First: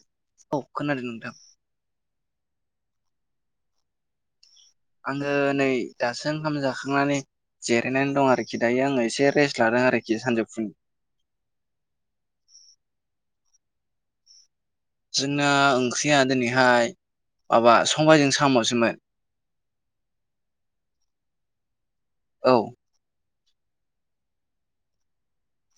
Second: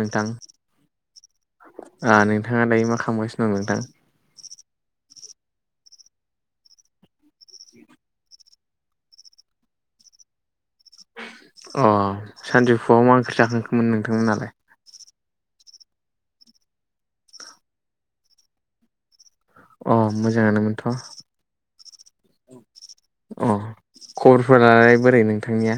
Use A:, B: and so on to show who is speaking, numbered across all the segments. A: नोंथां
B: औ खोनादों नोंथां
A: ओ नोंथाङा दायो मा खालामगासिनो दं नोंथां?
B: आङो नै दासो ओंखाम जाखांनानै जिरायनानै दं आरो। खि दायो आङो एसे रेस्ट लादों आरोखि सानजौफुनि।
A: अ सानजौफुआव मा ओंख्रि जाखांखोमोन नोंथांमोनालाय?
B: जोंना ओंख्रिया दिनैहाय माबा सबायजों साम'सोमोन।
A: अ
B: औ
A: मोजाङानोमोनथ'। अ खबरफोरालाय बोरै नोंथांनिया?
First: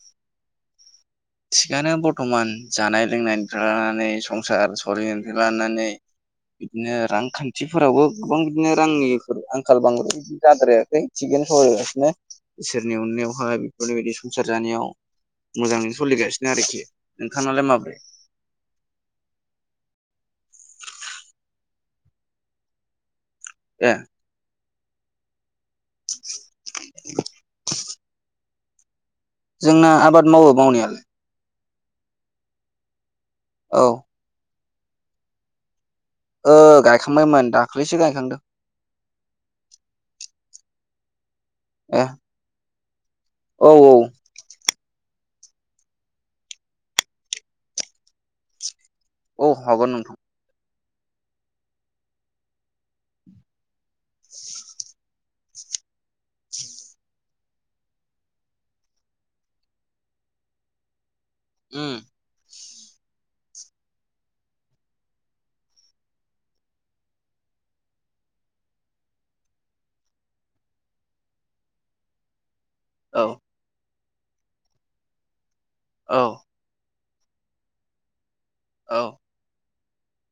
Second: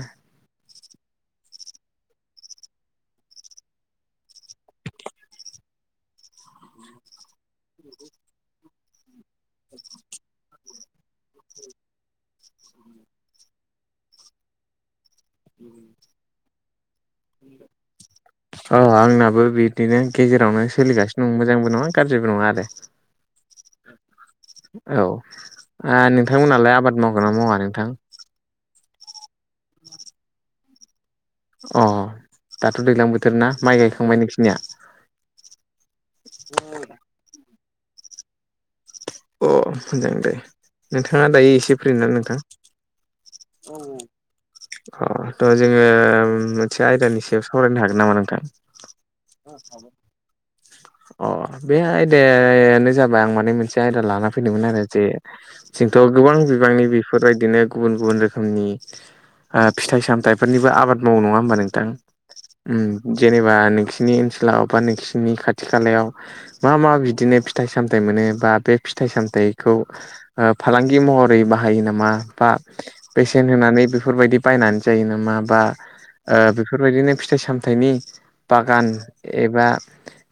B: थिगानो बर्थ'मान जानाय लोंनायनिफ्राय लानानै संसार सलिनायनिफ्राय लानानै। बिदिनो रांखान्थिफोरावबो गोबां बिदिनो रांनिफोर आंखाल बांद्राय बिदिनो जाद्रायाखै। थिगैनो सावरायगासिनो इसोरनि अननायावहाय बेफोरनिबायदि संसार जानायाव मोजां बिनो आरोखि नोंथांनालाय माब्रै?
A: अ आंनाबो बिदिनो गेजेरावनो सोलिगासिनो दं मोजांबो नङा गाज्रिबो नङा आरो।
B: ए
A: औ ओ नोंथांमोनालाय आबाद मावगोन ना मावा नोंथां?
B: जोंना आबाद मावो मावनायालाय।
A: अ दाथ' दैलां बोथोर ना माइ
B: औ
A: गायखांबाय नोंसिनिया?
B: ओ गायखांबायमोन दाख्लिसो गायखांदों।
A: अ मोजां दे नोंथाङा दायो एसे
B: ए
A: फ्रिना नोंथां?
B: औ औ
A: अ थ' जोङो मोनसे आयदानि सायाव सावरायनो हागोन नामा नोंथां?
B: औ हागोन नोंथां।
A: अ बे आयदायानो जाबाय आं माने मोनसे आयदा लाना फैदोंमोन आरो जे जोंथ' गोबां बिबांनि बेफोरबायदिनो गुबुन गुबुन रोखोमनि फिथाइ सामथाइफोरनिबो आबाद मावो नङा होमबा नोंथां?
B: उम
A: उम जेनेबा नोंसिनि ओनसोलाव बा नोंसिनि खाथि खालायाव मा मा बिदिनो फिथाइ सामथाइ मोनो बा बे फिथाइ सामथायाइखौ फालांगि महरै बाहायो नामा बा
B: औ
A: बेसेन होनानै बेफोरबायदि बायनानै जायो नामा बा
B: औ
A: बेफोरबायदिनो फिथाइ सामथ थाइनि बागान
B: औ
A: एबा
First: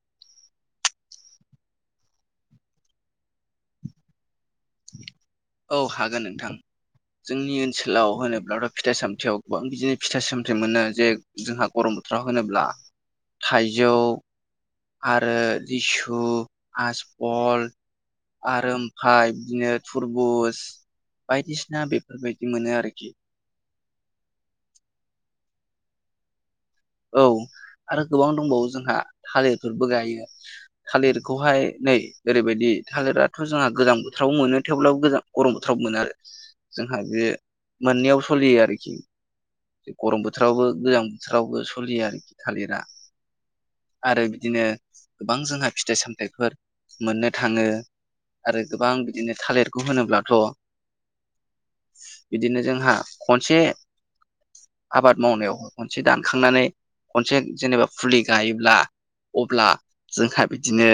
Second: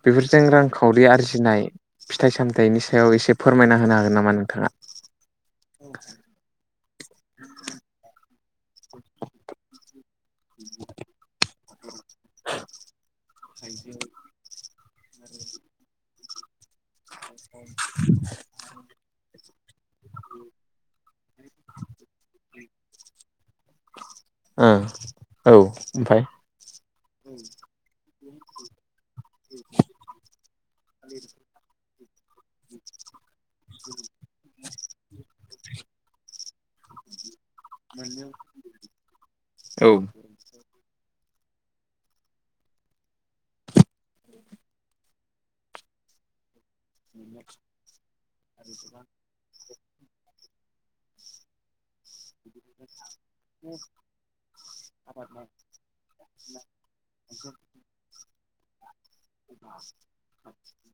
A: बेफोरजों रांखावरि आरजिनाय फिथाइ सामथाइनि सायाव एसे फोरमायना होनो हागोन नामा नोंथाङा?
B: औ हागोन नोंथां जोंनि ओनसोलाव होनोब्लाथ' फिथाइ सामथाइयाव गोबां बिदिनो फिथाइ सामथाइ मोनो जे जोंहा गरम बोथोराव होनोब्ला थाइजौ आरो लिसु हासपल आरो ओमफाय बिदिनो थुरबुज बायदिसिना बेफोरबायदि मोनो आरोखि।
A: ओ औ ओमफाय
B: औ आरो गोबां दंबावो जोंहा। थालिरफोरबो गायो थालिरखौहाय नै ओरैबायदि थालिरा थ' जोंहा गोजां बोथोराव मोनो थेवब्लाबो गोजां गरम बोथोराव मोनो आरो जोंहा बे मोननैयाव सोलियो आरोखि।
A: औ
B: गरम बोथोरावबो गोजां बोथोरावबो सलियो आरोखि थालिरा। आरो बिदिनो गोबां जोंहा फिथाइ सामथाइफोर मोननो थाङो आरो गोबां बिदिनो थालिरखौ होनोब्लाथ' बिदिनो जोंहा खनसे आबाद मावनायाव खनसे दानखांनानै खनसे जेनेबा फुलि गायोब्ला अब्ला जोंहा बिदिनो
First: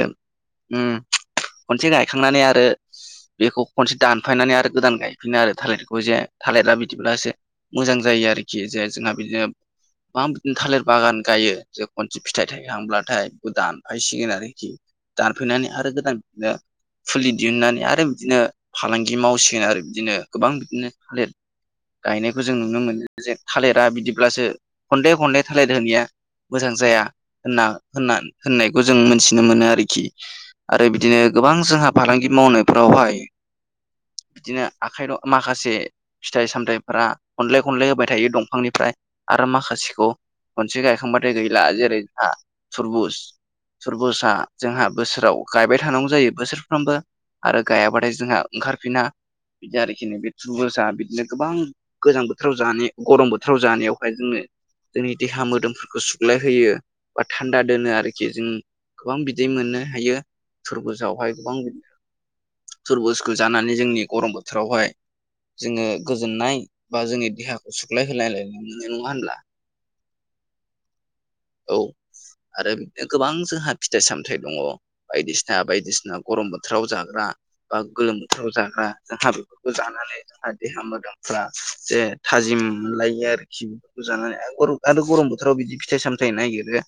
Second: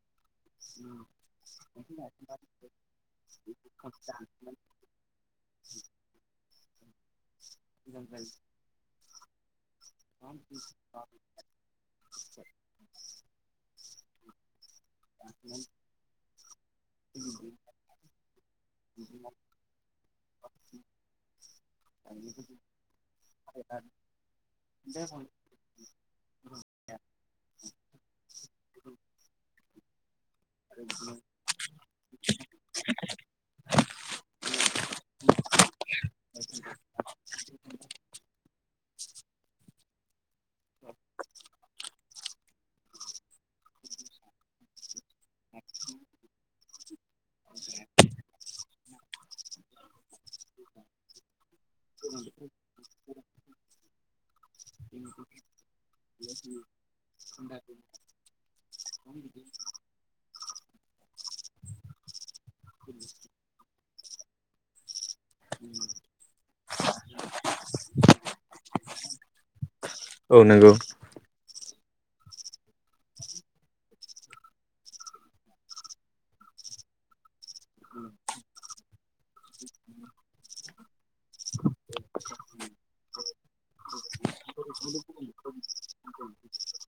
B: उम खनसे गायखांनानै आरो
A: [inaudible]
B: बेखौ खनसे दानफायनानै आरो गोदान गायफिनो आरो थालिरखौ जे थालिरा बिदिब्ला एसे मोजां जायो आरोखि जे जोंहा बिदिनो माम थालिर बागान गायो जों खनसे फिथाइ थायखांब्लाथाय बेखौ दानफायसिगोन आरोखि। दानफायनानै आरो गोदान बिदिनो फुलि दिहुननानै आरो बिदिनो फालांगि मावसिगोन आरो बिदिनो गोबां बिदिनो थालिर गायनायखौ जों नुनो मोनो जे थालिरा बिदिब्लासो खनले खनले थालिर होनाया मोजां जाया होनना-होनना होननायखौ जों मोनथिनो मोनो आरोखि। आरो बिदिनो गोबां जोंहा फालांगि मावनायफ्रावहाय बिदिनो आखाइ माखासे फिथाइ सामथायाइफोरा खनले खनलाय होबाय थायो दंफांनिफ्राय आरो माखासेखौ खनसे गायखांबाथाय गैला जेरै था थुरबुज थुरबुजआ जोंहा बोसोराव गायबाय थानांगौ जायो बोसोरफ्रामबो। आरो गायाबाथाय जोंहा ओंखारफिना बिदि आरोखि बेखौबो बिदिनो गोबां गोजां बोथोराव जानाय गरम बोथोराव जानायावहाय जोंनो जोंनि देहा मोदोमफोरखौ सुग्लायहोयो बा थान्दा दोनो आरोखि जों गोबां बिदै मोननो हायो। तुरबुजआवहाय गोबां तुरबुजखौ जानानै जोंनि गरम बोथोरावहाय जोङो गोजोननाय बा जोंनि देहाखौ सुग्लायहोलायलाय मोननाय नङा होनब्ला?
A: औ नंगौ
B: औ आरो गोबां जोंहा फिथाइ सामथाइ दंबावो। बायदिसिना बायदिसिना गरम बोथोराव जाग्रा बा गोलोम बोथोराव जाग्रा जोंहा बेफोरखौ जानानै देहा मोदोमफ्रा जे थाजिम मोनलायो आरोखि जानानै आरो गरम बोथोराव बिदि फिथाइ सामथाय नायागिरो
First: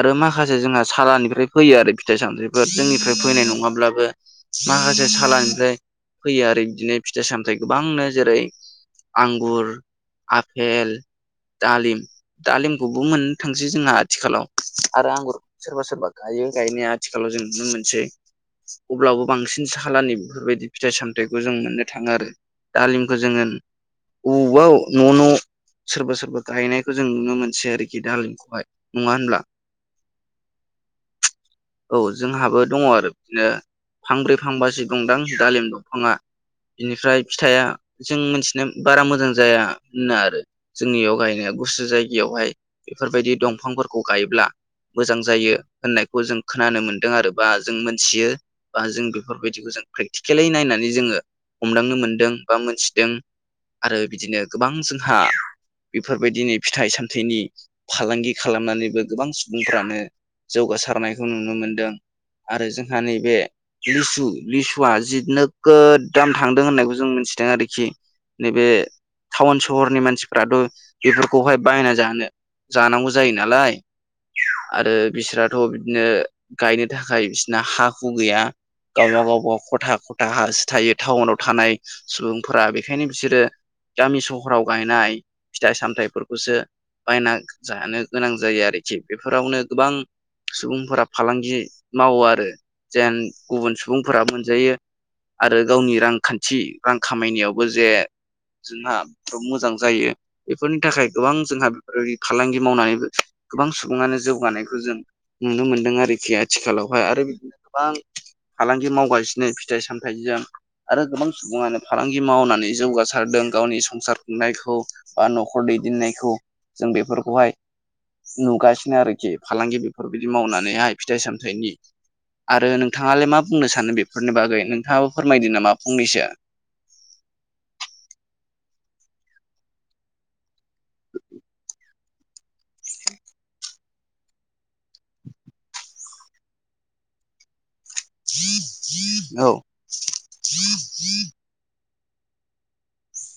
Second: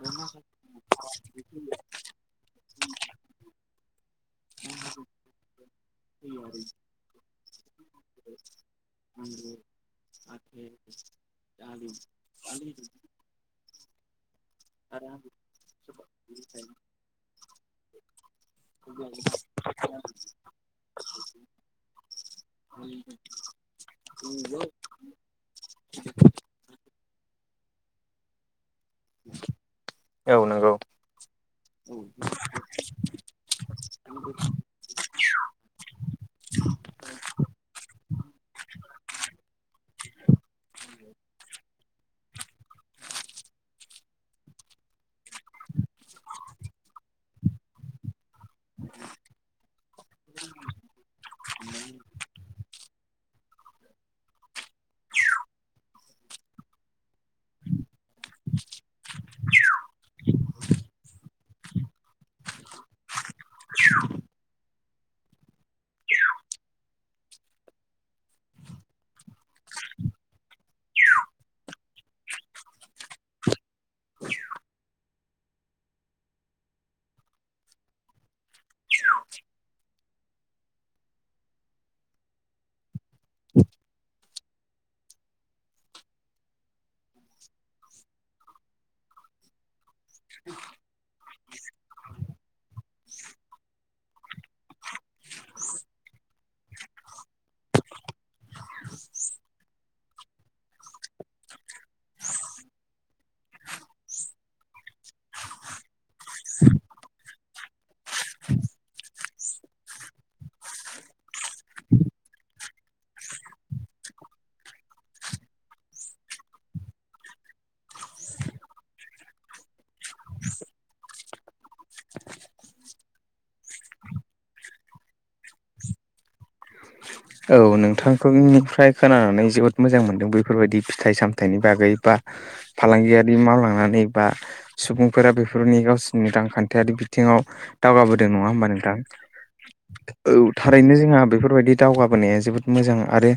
B: आरो माखासे जोंहा सालानिफ्राय फैयो आरो फिथाइ सामथाइफोर जोंनिफ्राय फैनाय नङाब्लाबो। माखासे सालनिफ्राय फैयो आरो बिदिनो फिथाइ सामथायाइ गोबांनो जेरै आंगुर, आफपेल, दालिम, दालिमखौबो मोन नो थांसै जोंहा आथिखालाव आरो आंगुर सोरबा सोरबा गायो गायनाया आथिखालाव जों नुनो मोनसै। अब्लाबो बांसिन सालानि बेफोरबायदि फिथाइ सामथायाइखौ जों मोननो थाङो आरो। दालिमखौ जोङो अबावबा न' न' सोरबा सोरबा गायनायखौ जों नुनो मोनसै आरोखि दालिम खौहाय। नङा होनब्ला?
A: औ नंगौ
B: औ जोंहाबो दङ आरो बिदिनो फांब्रै फांबा सि दंदां दालिम दंफाङा। बिनिफ्राय फिथाइया जों मिथिनाय बारा मोजां जाया होनना आरो जोंनियाव गायनाया गुसु जायगायावहाय बेफोरबायदि दंफांफोरखौ गायोब्ला मोजां जायो होननायखौ जों खोनानो मोनदों आरो बा जों मोनथियो। बा जों बेफोरबायदिखौ जों प्रेकटिकेेललि नायनानै जोङो हमदांनो मोनदों बा मोनथिदों। आरो बिदिनो गोबां जोंहा बेफोरबायदिनो फिथाइ सामथाइनि फालांगि खालामनानैबो गोबां सुबुंफ्रानो जौगासारनायखौ नुनो मोनदों। आरो जोंहा नैबे लिसु लिसुआ जि नोगोद दाम थांदों होननायखौ जों मिथिदों आरोखि। नैबे टाउन सहरनि मानसिफ्राथ' बेफोरखौहाय बायना जानो जानांगौ जायो नालाय आरो बिसोरथ' बिदिनो गायनो थाखाय बिसोरना हा हु गैया। गावबा गावबाव खथा खथा हासो थायो टाउनाव थानाय सुबुंफोरा। बेखायनो बिसोरो गामि सहराव गायनाय फिथाइ सामथाइफोरखौसो बायना जानो गोनां जायो आरोखि, बेफोरावनो गोबां सुबुंफोरा फालांगि मावो आरो जेन गुबुन सुबुंफोरा मोनजायो आरो गावनि रांखान्थि रां खामायनायावबो जे जोंहा मोजां जायो। बेफोरनि थाखाय गोबां जोंहा ओ फालांगि मावनानैबो गोबां सुबुङानो जौगानायखौ जों नुनो मोन्दों आरोखि आथिखालावहाय आरो बि गोबां फालांगि मावगासिनो फिथाइ सामथाइजों। आरो गोबां सुबुङानो फालांगि मावनानै जौगासारदों गावनि संसार खुंनायखौ बा न'खर दैदेननायखौ जों बेफोरखौहाय नुगासिनो आरोखि फालांगि बेफोरबायदि मावनानैहाय फिथाइ सामथाइनि आरो नोंथाङालाय मा बुंनो सानो बेफोरनि बागै नोंथाङाबो फोरमायदो नामा फंनैसो।
A: औ नोंथांखौनिफ्राय खोनानानै जोबोद मोजां मोनदों बेैफोरबायादि फिथाइ सामथाइनि बागै बा फालांगियारि मावलांनानै बा सुबुंफोरा बेफोरनि गावसिनि रांखान्थियारि बिथिङाव दावगाबोदों नङा होमबा नोंथां?
B: औ
A: औ थारैनो जोंहा बेफोरबायदि दावगाबोनाया जोबोद मोजां आरो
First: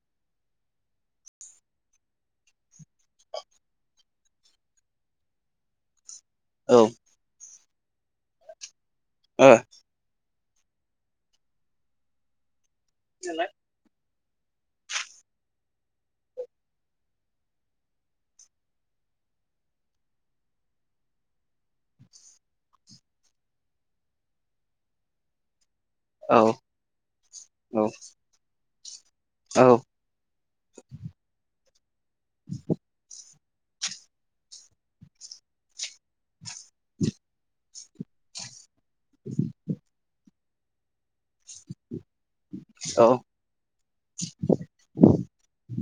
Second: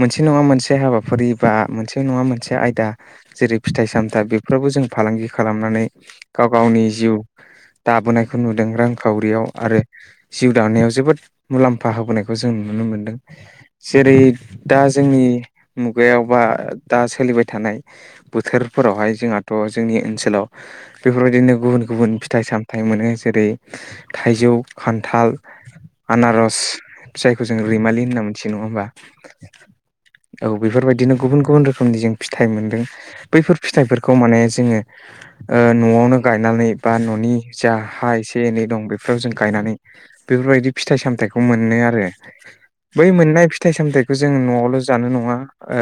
A: मोनसे नङा मोनसे हाबाफारि बा मोनसे नङा मोनसे आयदा जेरै फिथाइ सामथाइ बेफोरावबो जों फालांगि खालामनानै गाव
B: औ
A: गावनि जिउ दाबोनायखौ नुदों रांखावरियाव
B: ओ
A: आरो जिउ दानायाव जोबोद मुलाम्फा होबोनायखौ जों नुनो मोनदों। जेरै दा जोंनि मुगायाव बा दा सोलिबाय थानाय बोथोरफोरावहाय जोंहाथ' जोंनि ओनसोलाव बेफोरबायदिनो गुबुन गुबुन फिथाइ सामथाइ मोनो जेरै थाइजौ, खान्थाल
B: औ
A: आनारस जायखौ जों
B: औ
A: रैमालि होनना मोनथियो नङा होमबा?
B: औ
A: औ बेफोरबायदिनो गुबुन गुबुन रोखोमनि जों फिथाइ मोनदों, बैफोर फिथाइफोरखौ माने जोङो न'आवनो गायनानै बा न'नि जा हा एसे एनै दं बे फोराव जोम गायनानै बेफोरबायदि फिथाइ सामथाइखौ मोनो आरो।
B: औ
A: बै मोन नाय फिथाइ सामथायखौ जोङो न'आवल' जानो नङा, ओ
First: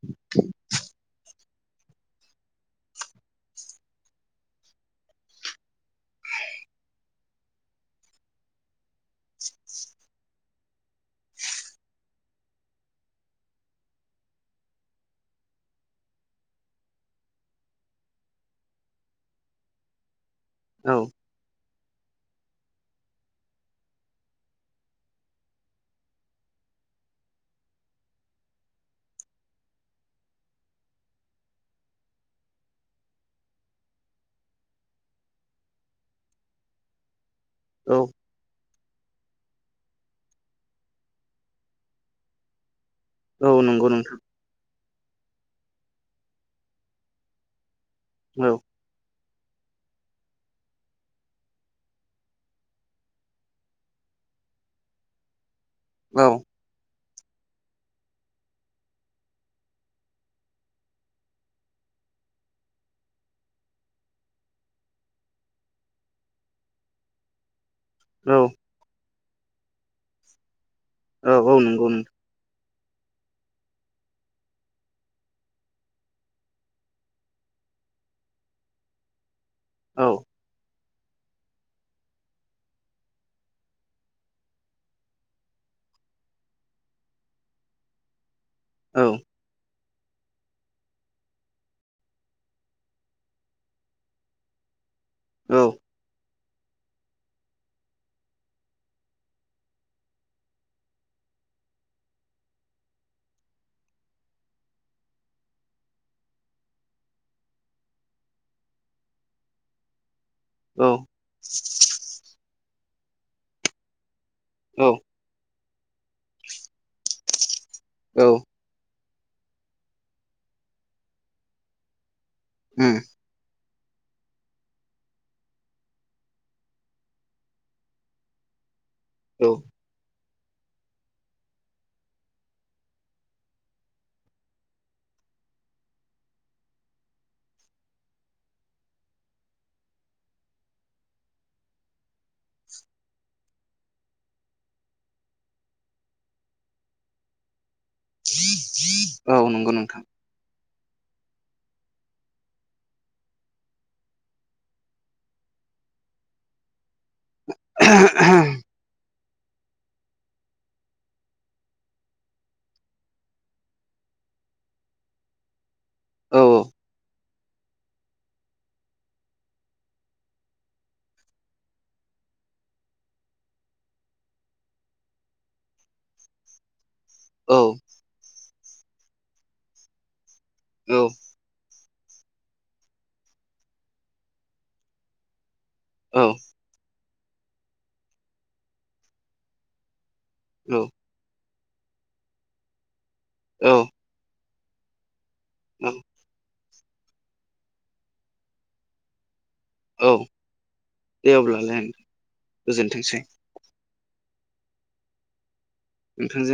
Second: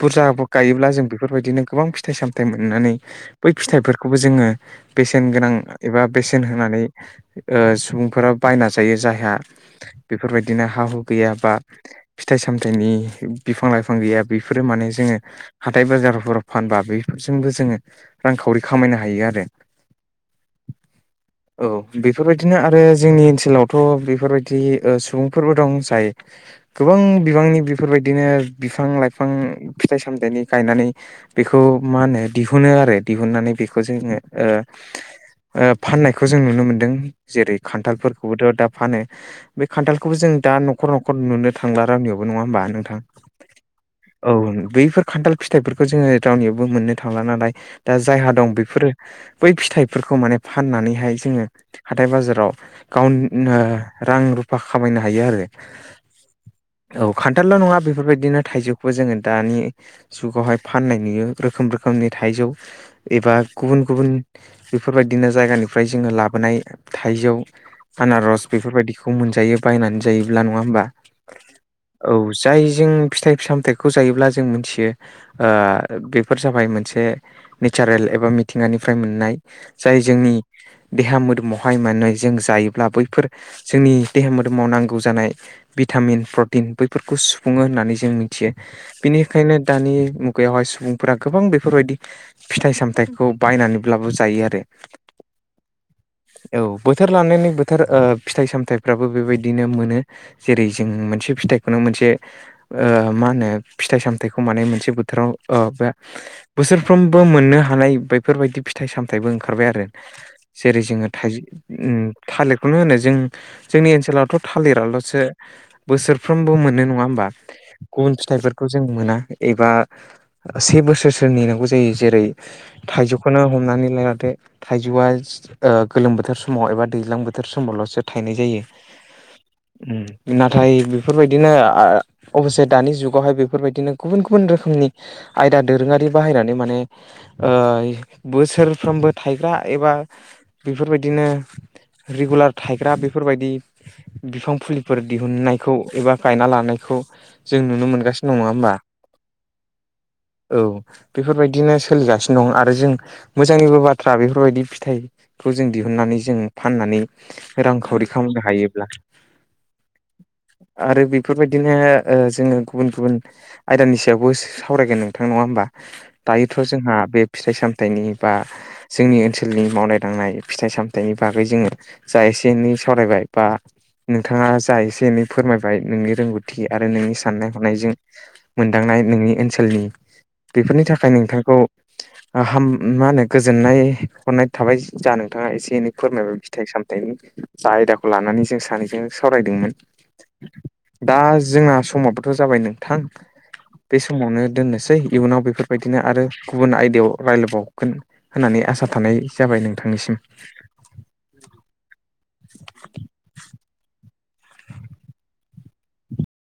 A: बुरजा गायोब्ला जों बेफोरबायदिनो गोबां फिथाइ सामथायाइ मोननानै बै फिथाइफोरखौबो जोङो बेसेन गोनां एबा बेसेन होनानै सुबुंफोरा बायना जायो जायहा बेफोरबायदिनो हा हु गैया बा फिथाइ सामथाइनि बिफां लाइफां गैया बेफोरो माने जोङो हाथाय बाजारफोराव फानबा बेफोरजोंबो जोङो रांखावरि खामायनो हायो आरो।
B: औ।
A: औ बेफोरबायदिनो आरो जोंनि ओनसोलावथ' बेफोरबायदि ओ सुबुं फोरबो दं जाय गोबां बिबांनि बेफोरबायदिनो बिफां लाइफां फिथाइ सामथाइनि गायनानै बेखौ मा होनो दिहुनो आरो। दिहुननानै बेखौ जोङो फाननायखौ जों नुनो मोनदों जेरै
B: औ
A: खान्थालफोरखौबोथ' दा फानो बे खान्थाल बेखौबो जों दा न'खर न'खर नुनो थांला रावनियावबो नङा होमबा नोंथां
B: औ नंगौ नोंथां
A: औ बैफोर खान्थाल फिथाइफोरखौ जोङो रावनियावबो मोननो थांला नालाय दा जायहा
B: औ
A: दं बेफोरो बै फिथाइफोरखौ माने फाननानैहाय जोङो हाथाय बाजाराव गाव ओ रां रुफा खामायनो हायो आरो
B: औ
A: औ खान्थालल' नङा बेफोरबायदिनो थाइजौखौबो जोङो दानि जुगावहाय फाननाय नुयो रोखोम रोखोमनि थाइजौ एबा गुबुन गुबुन बेफोरबायदिनो जायगानिफ्राय जोङो लाबोनाय थाइजौ
B: औ
A: आनारस बेफोरबायदिखौ मोनजायो बायनानै जायोब्ला नङा होमबा
B: औ औ नंगौ नोंथां
A: औ जाय जों फिथाइ सामथाइखौ जायोब्ला जों मिथियो बेफोर जाबाय मोनसे नेचारेल एबा मिथिंगानिफ्राय मोननाय जाय
B: औ
A: जोंनि देहा मोदोमावहाय माने जों जायोब्ला बैफोर जोंनि देहा मोदोम समाव नांगौ जानाय भिटामिन प्रटिन बैफोरखौ सुफुङो होननानै जों मिथियो
B: औ
A: बेनि ओंखायनो दानि मुगायावहाय सुबुंफोरा गोबां बेफोरबायदि फिथाइ सामथायाइखौ बायनानैब्लाबो जायो आरो
B: औ
A: औ बोथोर लानायानानै बोथोर फिथाइ सामथायाइफ्राबो बेबायदि बिदिनो मोनो जेरै जों मोनसे फिथाइखौनो मोनसे मा होनो फिथाइ सामथायाइखौ माने मोनसे बोथोराव बे बोसोरफ्रोमबो मोननो हानाय बेफोरबायदि फिथाइ सामथायाइबो ओंखारबाय आरो जेरै जोङो
B: औ
A: थाइज थालिरखौनो होनो जों जोंनि ओनसोलावथ'
B: औ
A: थालिराल'सो बोसोरफ्रोमबो मोनो नङा होमबा गुबुन
B: औ
A: फिथाफोर जों मोना एबा से बोसोरसो नेनांगौ जायो जेरै
B: उम
A: थाइजौ खौनो हमनानै लायला दे थाइजौआ गोलोम बोथोर समाव एबा दैज्लां बोथोर समावल'सो थायनाय जायो
B: औ
A: नाथाय बेफोरबायदिनो अबसे दानि जुगावहाय बेफोरबायदिनो गुबुन गुबुन रोखोमनि आयदा दोरोङारि बाहायनानै माने बोसोरफ्रोमबो थायग्रा एबा बेफोरबायदिनो रेगुलार थायग्रा बेफोरबायदि बिफां फुलिफोर दिहुननायखौ एबा गायना लानायखौ जों नुनो मोनगासिनो नङा होमबा
B: औ नंगौ नोंथां
A: औ बेफोरबायदिनो सोलिगासिनो दं आरो जों मोजांनिबो बाथ्रा बेफोरबायदि फिथाइ खौ जों दिहुनन्नानै जों फाननानै रांखावरि खालामनो हायोब्ला आरो बेफोरबायदिनो ओ जोङो गुबुन गुबुन आयदानि सायावबो सावरायगोन नोंथां नङा होमबा
B: औ
A: दायोथ' जोंहा बे फिथाइ सामथायाइनि बा जोंनि ओनसोलनि मावनाय दांनाय फिथाइ सामथाइनि बागै जोङो जा एसे एनै सावरायबाय बा नोंथाङा जा एसे एनै फोरमायबाय नोंनि रोंगौथि आरो नोंनि साननाय
B: औ
A: हनायजों मोनदांनाय नोंनि ओनसोलनि बेफोरनि
B: औ
A: थाखाय नोंथांखौ हाम मा होनो गोजोननाय हरनाय थाबाय जा नोंथाङा एसे एनै फोरमाय फिथाइ सामथायाइनि आयदाखौ लानानै जों सानैजों सावरायदोंमोन
B: औ
A: दा जोंना समाबोथ' जाबाय नोंथां
B: औ
A: बे समावनो दोननोसै इयुनाव बेफोरबायदिनो आरो गुबुन आयदायाव रायज्लायबावगोन होननानै आसा थानाय जाबाय
B: औ
A: नोंथांनिसिम
B: दे अब्लालाय गोजोनथोंसै नोंथांजों